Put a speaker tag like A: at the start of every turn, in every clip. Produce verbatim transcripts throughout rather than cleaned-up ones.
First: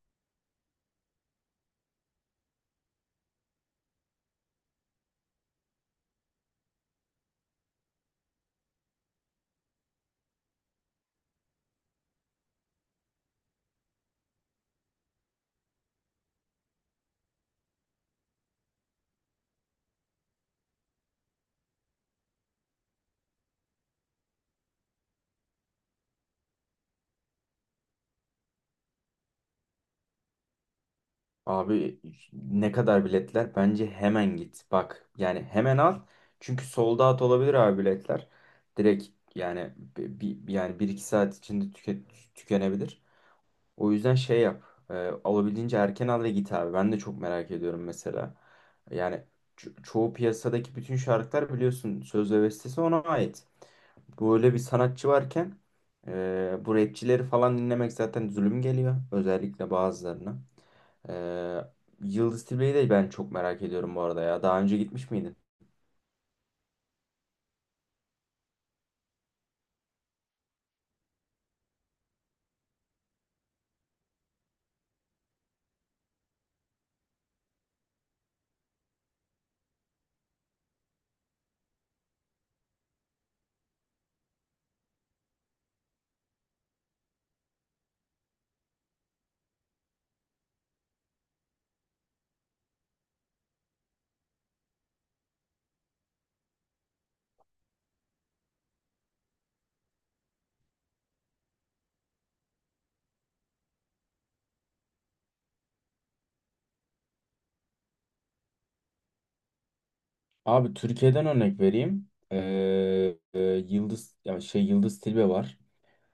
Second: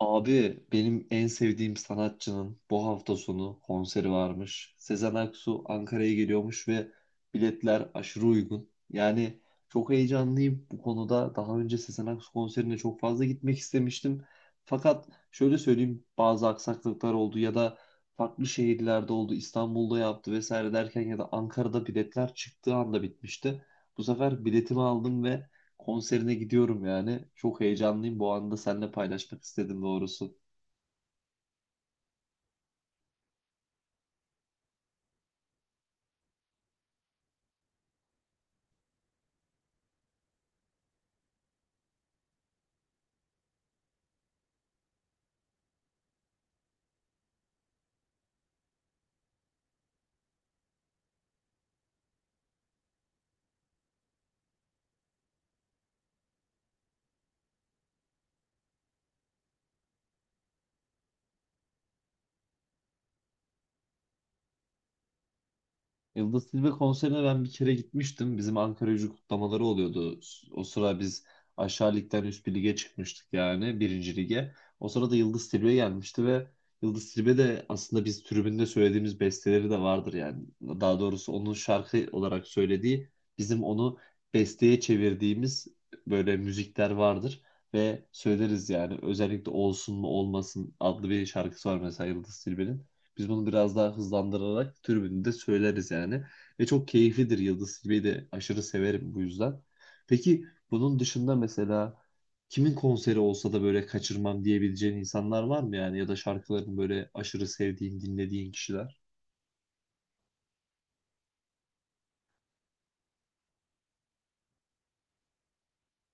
A: Abi benim en sevdiğim sanatçının bu hafta sonu konseri varmış. Sezen Aksu Ankara'ya geliyormuş ve biletler aşırı uygun. Yani çok heyecanlıyım bu konuda. Daha önce Sezen Aksu konserine çok fazla gitmek istemiştim. Fakat şöyle söyleyeyim bazı aksaklıklar oldu ya da farklı şehirlerde oldu. İstanbul'da yaptı vesaire derken ya da Ankara'da biletler çıktığı anda bitmişti. Bu sefer biletimi aldım ve konserine gidiyorum yani. Çok heyecanlıyım. Bu anda seninle paylaşmak istedim doğrusu.
B: Abi, ne kadar biletler? Bence hemen git. Bak, yani hemen al. Çünkü sold out olabilir abi biletler. Direkt yani bir, yani bir iki saat içinde tüke, tükenebilir. O yüzden şey yap. E, Alabildiğince erken al ve git abi. Ben de çok merak ediyorum mesela. Yani ço- çoğu piyasadaki bütün şarkılar biliyorsun, söz ve bestesi ona ait. Böyle bir sanatçı varken e, bu rapçileri falan dinlemek zaten zulüm geliyor. Özellikle bazılarına. E, Yıldız Tilbe'yi de ben çok merak ediyorum bu arada ya. Daha önce gitmiş miydin?
A: Yıldız Tilbe konserine ben bir kere gitmiştim. Bizim Ankara Gücü kutlamaları oluyordu. O sıra biz aşağı ligden üst bir lige çıkmıştık yani birinci lige. O sırada Yıldız Tilbe gelmişti ve Yıldız Tilbe de aslında biz tribünde söylediğimiz besteleri de vardır yani. Daha doğrusu onun şarkı olarak söylediği bizim onu besteye çevirdiğimiz böyle müzikler vardır. Ve söyleriz yani özellikle Olsun mu Olmasın adlı bir şarkısı var mesela Yıldız Tilbe'nin. Biz bunu biraz daha hızlandırarak tribünde de söyleriz yani. Ve çok keyiflidir, Yıldız Tilbe'yi de aşırı severim bu yüzden. Peki bunun dışında mesela kimin konseri olsa da böyle kaçırmam diyebileceğin insanlar var mı yani? Ya da şarkılarını böyle aşırı sevdiğin, dinlediğin kişiler?
B: Abi, Türkiye'den örnek vereyim. E, e, Yıldız ya şey Yıldız Tilbe var.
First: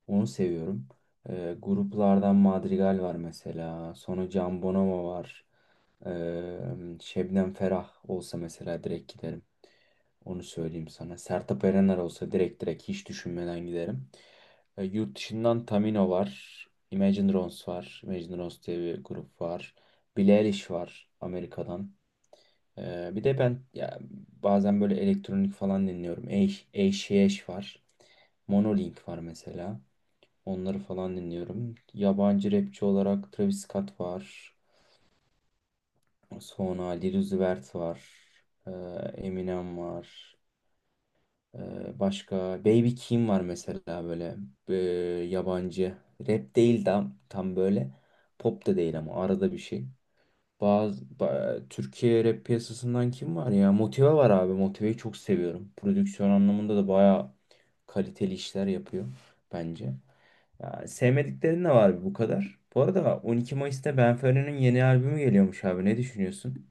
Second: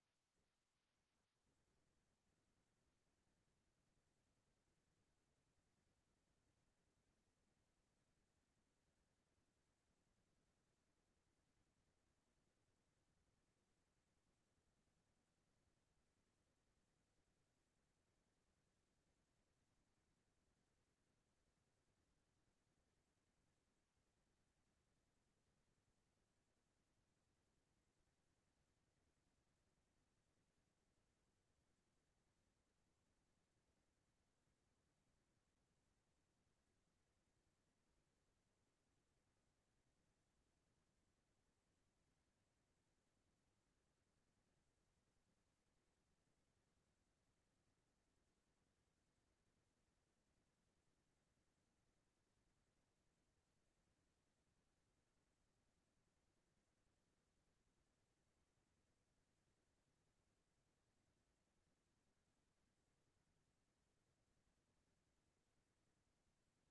B: Onu seviyorum. Ee, gruplardan Madrigal var mesela. Sonra Can Bonomo var. Ee, Şebnem Ferah olsa mesela direkt giderim. Onu söyleyeyim sana. Sertab Erener olsa direkt direkt hiç düşünmeden giderim. Ee, yurt dışından Tamino var. Imagine Dragons var. Imagine Dragons diye bir grup var. Billie Eilish var Amerika'dan. Ee, bir de ben ya, bazen böyle elektronik falan dinliyorum. Eyş Eyş var. Monolink var mesela. Onları falan dinliyorum. Yabancı rapçi olarak Travis Scott var. Sonra Lil Uzi Vert var. Ee, Eminem var. Ee, başka Baby Keem var mesela, böyle ee, yabancı. Rap değil tam, tam böyle. Pop da değil ama arada bir şey. Bazı ba- Türkiye rap piyasasından kim var ya? Motive var abi. Motive'yi çok seviyorum. Prodüksiyon anlamında da bayağı kaliteli işler yapıyor bence. Ya, sevmediklerin de var bu kadar. Bu arada on iki Mayıs'ta Benfero'nun yeni albümü geliyormuş abi. Ne düşünüyorsun?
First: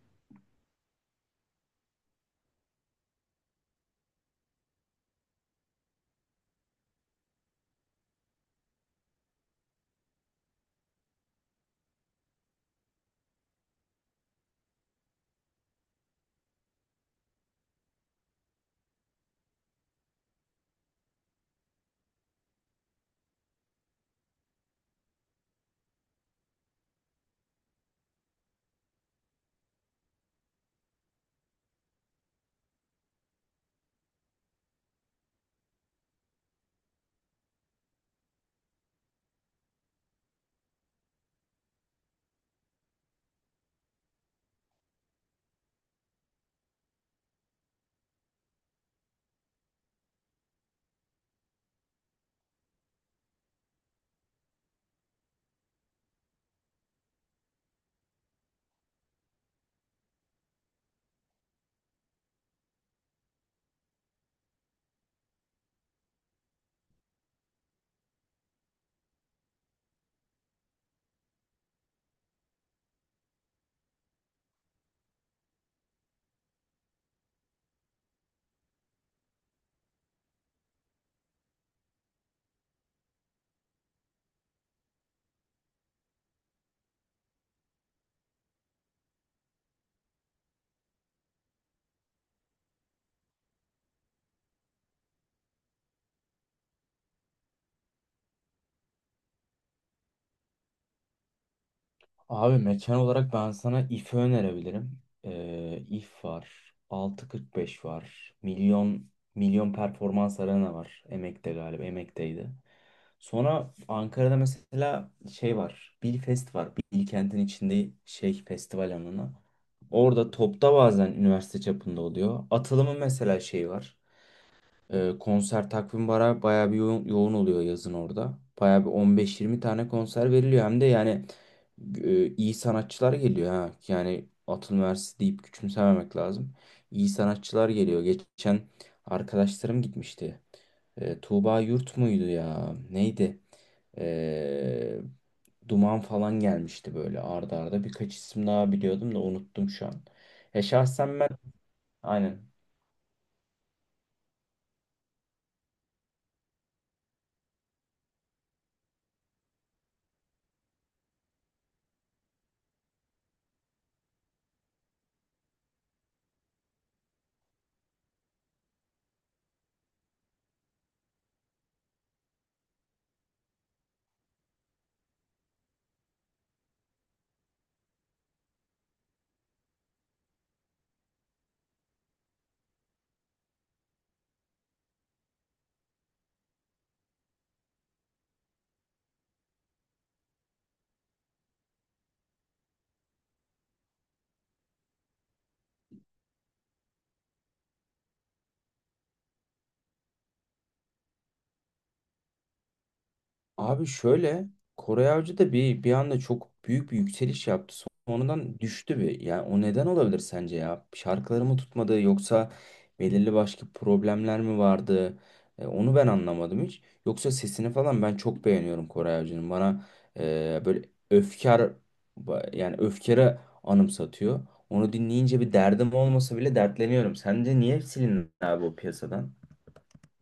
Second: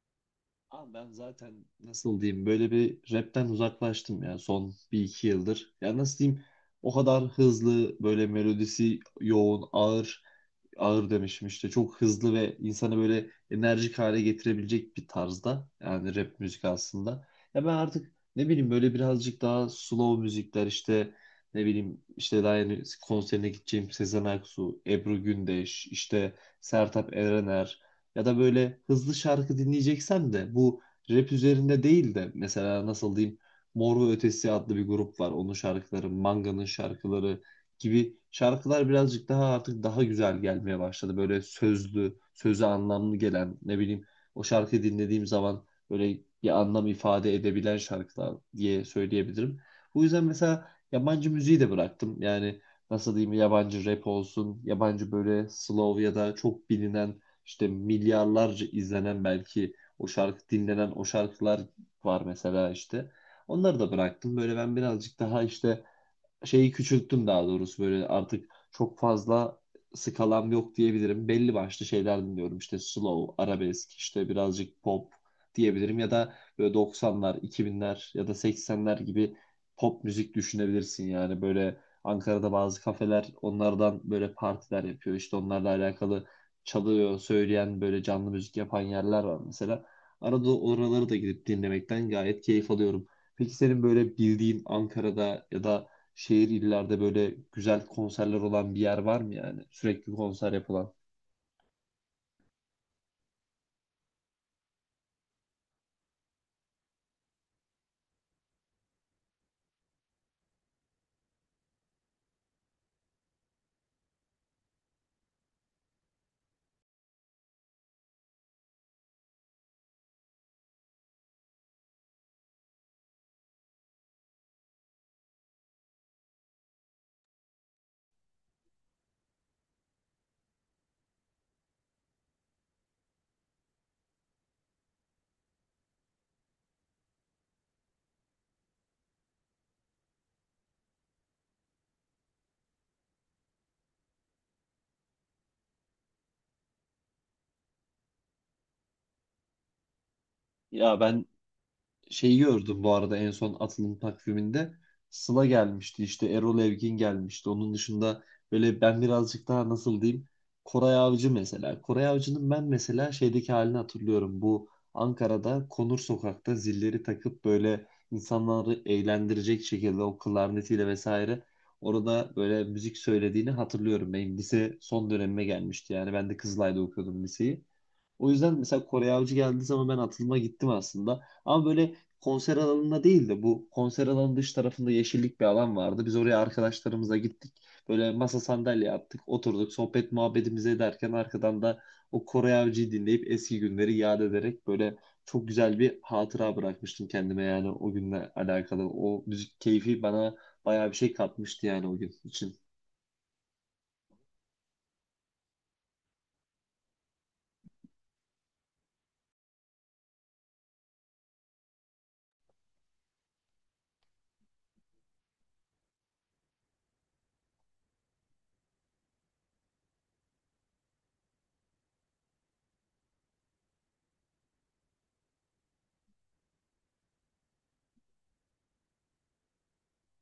A: Abi ben zaten nasıl diyeyim böyle bir rapten uzaklaştım ya, son bir iki yıldır. Ya nasıl diyeyim o kadar hızlı, böyle melodisi yoğun, ağır ağır demişim işte, çok hızlı ve insanı böyle enerjik hale getirebilecek bir tarzda yani rap müzik aslında. Ya ben artık ne bileyim böyle birazcık daha slow müzikler işte, ne bileyim işte daha yeni konserine gideceğim Sezen Aksu, Ebru Gündeş, işte Sertab Erener ya da böyle hızlı şarkı dinleyeceksen de bu rap üzerinde değil de mesela nasıl diyeyim Mor ve Ötesi adlı bir grup var. Onun şarkıları, Manga'nın şarkıları gibi şarkılar birazcık daha artık daha güzel gelmeye başladı. Böyle sözlü, sözü anlamlı gelen ne bileyim o şarkıyı dinlediğim zaman böyle bir anlam ifade edebilen şarkılar diye söyleyebilirim. Bu yüzden mesela yabancı müziği de bıraktım. Yani nasıl diyeyim yabancı rap olsun, yabancı böyle slow ya da çok bilinen, işte milyarlarca izlenen belki o şarkı dinlenen o şarkılar var mesela işte. Onları da bıraktım. Böyle ben birazcık daha işte şeyi küçülttüm daha doğrusu, böyle artık çok fazla skalam yok diyebilirim. Belli başlı şeyler dinliyorum işte slow, arabesk, işte birazcık pop diyebilirim ya da böyle doksanlar, iki binler ya da seksenler gibi pop müzik düşünebilirsin yani böyle Ankara'da bazı kafeler onlardan böyle partiler yapıyor işte, onlarla alakalı çalıyor, söyleyen böyle canlı müzik yapan yerler var mesela. Arada oraları da gidip dinlemekten gayet keyif alıyorum. Peki senin böyle bildiğin Ankara'da ya da şehir illerde böyle güzel konserler olan bir yer var mı yani? Sürekli konser yapılan.
B: Abi, mekan olarak ben sana I F'i önerebilirim. Ee, I F var. altı kırk beş var. Milyon Milyon Performans Arena var. Emek'te galiba. Emek'teydi. Sonra Ankara'da mesela şey var. Bilfest var. Bilkent'in içinde şey festival alanı. Orada topta bazen üniversite çapında oluyor. Atılımın mesela şeyi var. Ee, konser takvim bara bayağı bir yoğun, yoğun oluyor yazın orada. Bayağı bir on beş yirmi tane konser veriliyor. Hem de yani e, iyi sanatçılar geliyor ha. Yani Atıl Üniversitesi deyip küçümsememek lazım. İyi sanatçılar geliyor. Geçen arkadaşlarım gitmişti. E, Tuğba Yurt muydu ya? Neydi? E, Duman falan gelmişti, böyle arda arda. Birkaç isim daha biliyordum da unuttum şu an. E
A: Ya
B: şahsen
A: ben
B: ben aynen.
A: şeyi gördüm bu arada en son atılım takviminde. Sıla gelmişti, işte Erol Evgin gelmişti. Onun dışında böyle ben birazcık daha nasıl diyeyim Koray Avcı mesela. Koray Avcı'nın ben mesela şeydeki halini hatırlıyorum. Bu Ankara'da Konur Sokak'ta zilleri takıp böyle insanları eğlendirecek şekilde o klarnetiyle vesaire orada böyle müzik söylediğini hatırlıyorum. Benim lise son dönemime gelmişti yani, ben de Kızılay'da okuyordum liseyi. O yüzden mesela Kore Avcı geldiği zaman ben atılıma gittim aslında. Ama böyle konser alanında değil de bu konser alanının dış tarafında yeşillik bir alan vardı. Biz oraya arkadaşlarımıza gittik. Böyle masa sandalye attık, oturduk, sohbet muhabbetimizi ederken arkadan da o Kore Avcı'yı dinleyip eski günleri yad ederek böyle çok güzel bir hatıra bırakmıştım kendime yani, o günle alakalı. O müzik keyfi bana bayağı bir şey katmıştı yani o gün için.
B: Abi şöyle, Koray Avcı da bir bir anda çok büyük bir yükseliş yaptı. Sonradan düştü bir. Yani o neden olabilir sence ya? Şarkıları mı tutmadı, yoksa belirli başka problemler mi vardı? E, onu ben anlamadım hiç. Yoksa sesini falan ben çok beğeniyorum Koray Avcı'nın. Bana e, böyle öfkar ba- yani öfkere anımsatıyor. Onu dinleyince bir derdim olmasa bile dertleniyorum. Sence niye silindi abi o piyasadan?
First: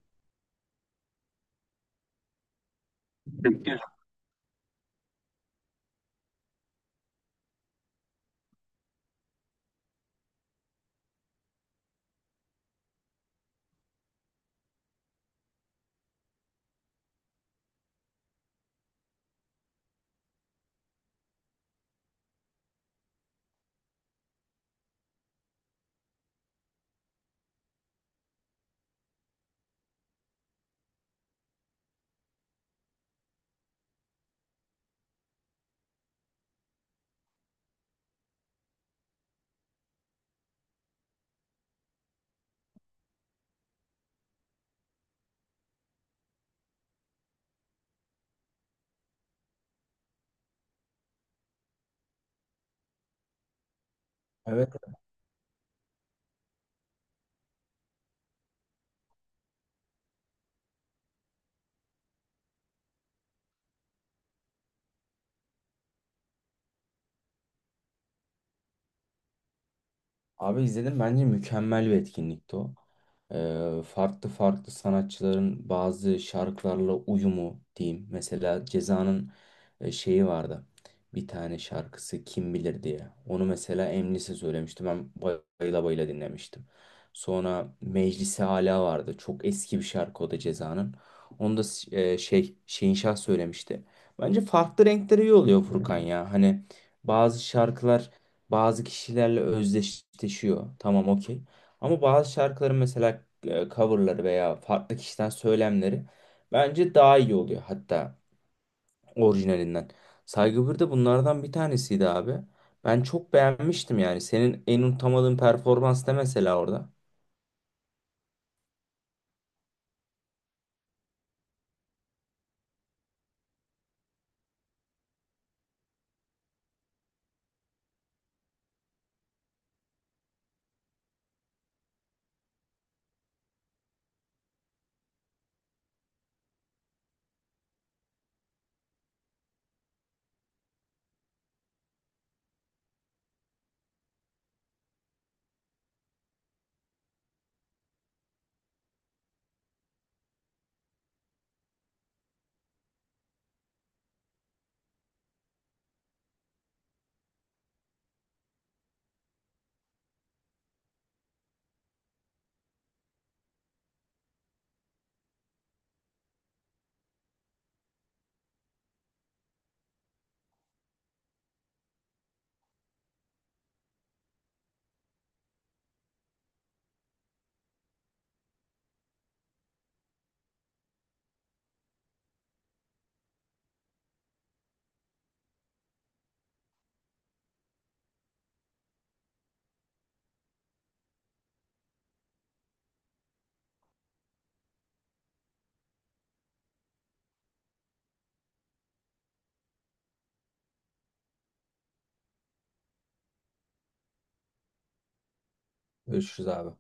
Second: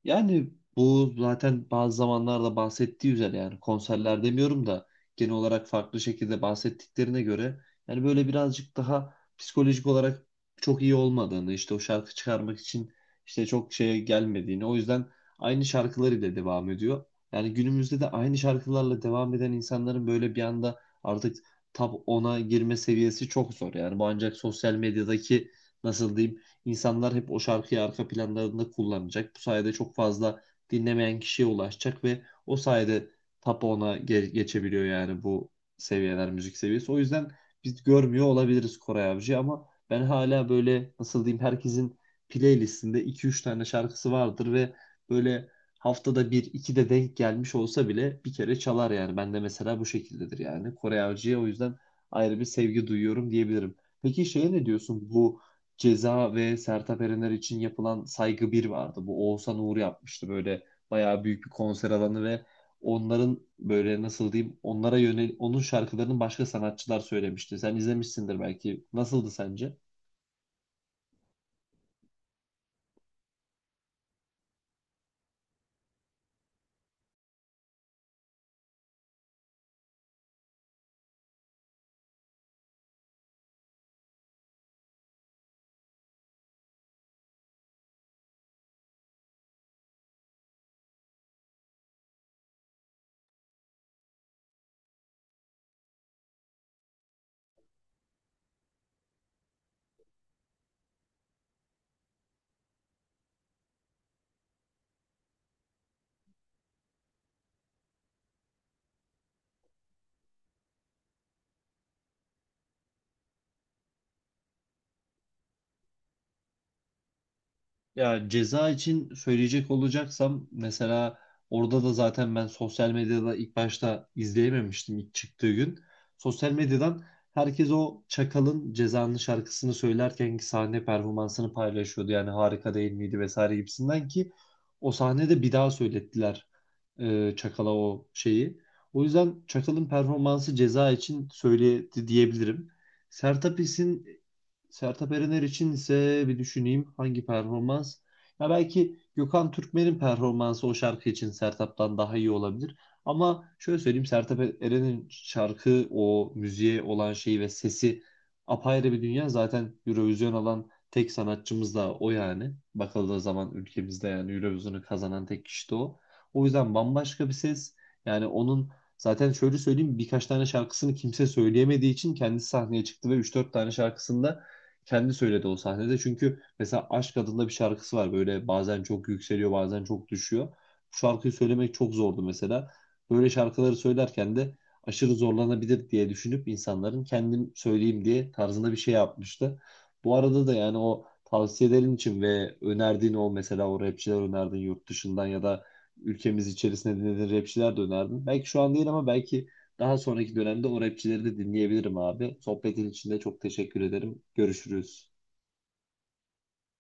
A: Yani bu zaten bazı zamanlarda bahsettiği üzere, yani konserler demiyorum da, genel olarak farklı şekilde bahsettiklerine göre yani böyle birazcık daha psikolojik olarak çok iyi olmadığını, işte o şarkı çıkarmak için işte çok şeye gelmediğini, o yüzden aynı şarkılarıyla devam ediyor. Yani günümüzde de aynı şarkılarla devam eden insanların böyle bir anda artık top ona girme seviyesi çok zor. Yani bu ancak sosyal medyadaki nasıl diyeyim İnsanlar hep o şarkıyı arka planlarında kullanacak. Bu sayede çok fazla dinlemeyen kişiye ulaşacak ve o sayede top ona ge- geçebiliyor yani bu seviyeler, müzik seviyesi. O yüzden biz görmüyor olabiliriz Koray Avcı, ama ben hala böyle nasıl diyeyim herkesin playlistinde iki üç tane şarkısı vardır ve böyle haftada bir iki de denk gelmiş olsa bile bir kere çalar yani. Ben de mesela bu şekildedir yani. Kore Avcı'ya o yüzden ayrı bir sevgi duyuyorum diyebilirim. Peki şeye ne
B: Evet,
A: diyorsun? Bu Ceza ve Sertab Erener için yapılan Saygı bir vardı. Bu Oğuzhan Uğur yapmıştı, böyle bayağı büyük bir konser alanı ve onların böyle nasıl diyeyim onlara yönel onun şarkılarını başka sanatçılar söylemişti. Sen izlemişsindir belki. Nasıldı sence?
B: abi izledim, bence mükemmel bir etkinlikti o. Ee, farklı farklı sanatçıların bazı şarkılarla uyumu diyeyim. Mesela Ceza'nın e, şeyi vardı. Bir tane şarkısı Kim Bilir diye. Onu mesela Emlis'e söylemiştim. Ben bayıla bayıla dinlemiştim. Sonra Meclisi Ala vardı. Çok eski bir şarkı o da Ceza'nın. Onu da e, şey Şehinşah söylemişti. Bence farklı renkleri iyi oluyor Furkan ya. Hani bazı şarkılar bazı kişilerle özdeşleşiyor. Tamam, okey. Ama bazı şarkıların mesela e, coverları veya farklı kişiden söylemleri bence daha iyi oluyor, hatta orijinalinden. Saygı bir de bunlardan bir tanesiydi abi. Ben çok beğenmiştim yani. Senin en unutamadığın performans ne mesela orada?
A: Ya ceza için söyleyecek olacaksam mesela, orada da zaten ben sosyal medyada ilk başta izleyememiştim ilk çıktığı gün. Sosyal medyadan herkes o Çakal'ın Ceza'nın şarkısını söylerkenki sahne performansını paylaşıyordu. Yani harika değil miydi vesaire gibisinden ki o sahnede bir daha söylettiler e, Çakal'a o şeyi. O yüzden Çakal'ın performansı ceza için söyledi diyebilirim. Sertab İş'in Sertab Erener için ise bir düşüneyim hangi performans? Ya belki Gökhan Türkmen'in performansı o şarkı için Sertab'dan daha iyi olabilir. Ama şöyle söyleyeyim Sertab Erener'in şarkı o müziğe olan şeyi ve sesi apayrı bir dünya. Zaten Eurovision alan tek sanatçımız da o yani. Bakıldığı zaman ülkemizde yani Eurovision'u kazanan tek kişi de o. O yüzden bambaşka bir ses. Yani onun zaten şöyle söyleyeyim birkaç tane şarkısını kimse söyleyemediği için kendisi sahneye çıktı ve üç dört tane şarkısında kendi söyledi o sahnede. Çünkü mesela Aşk adında bir şarkısı var. Böyle bazen çok yükseliyor, bazen çok düşüyor. Bu şarkıyı söylemek çok zordu mesela. Böyle şarkıları söylerken de aşırı zorlanabilir diye düşünüp insanların kendim söyleyeyim diye tarzında bir şey yapmıştı. Bu arada da yani o tavsiyelerin için ve önerdiğin o mesela o rapçiler önerdin yurt dışından ya da ülkemiz içerisinde dinlediğin rapçiler de önerdin. Belki şu an değil ama belki daha sonraki dönemde o rapçileri de dinleyebilirim abi. Sohbetin için de çok teşekkür ederim. Görüşürüz.
B: Görüşürüz abi.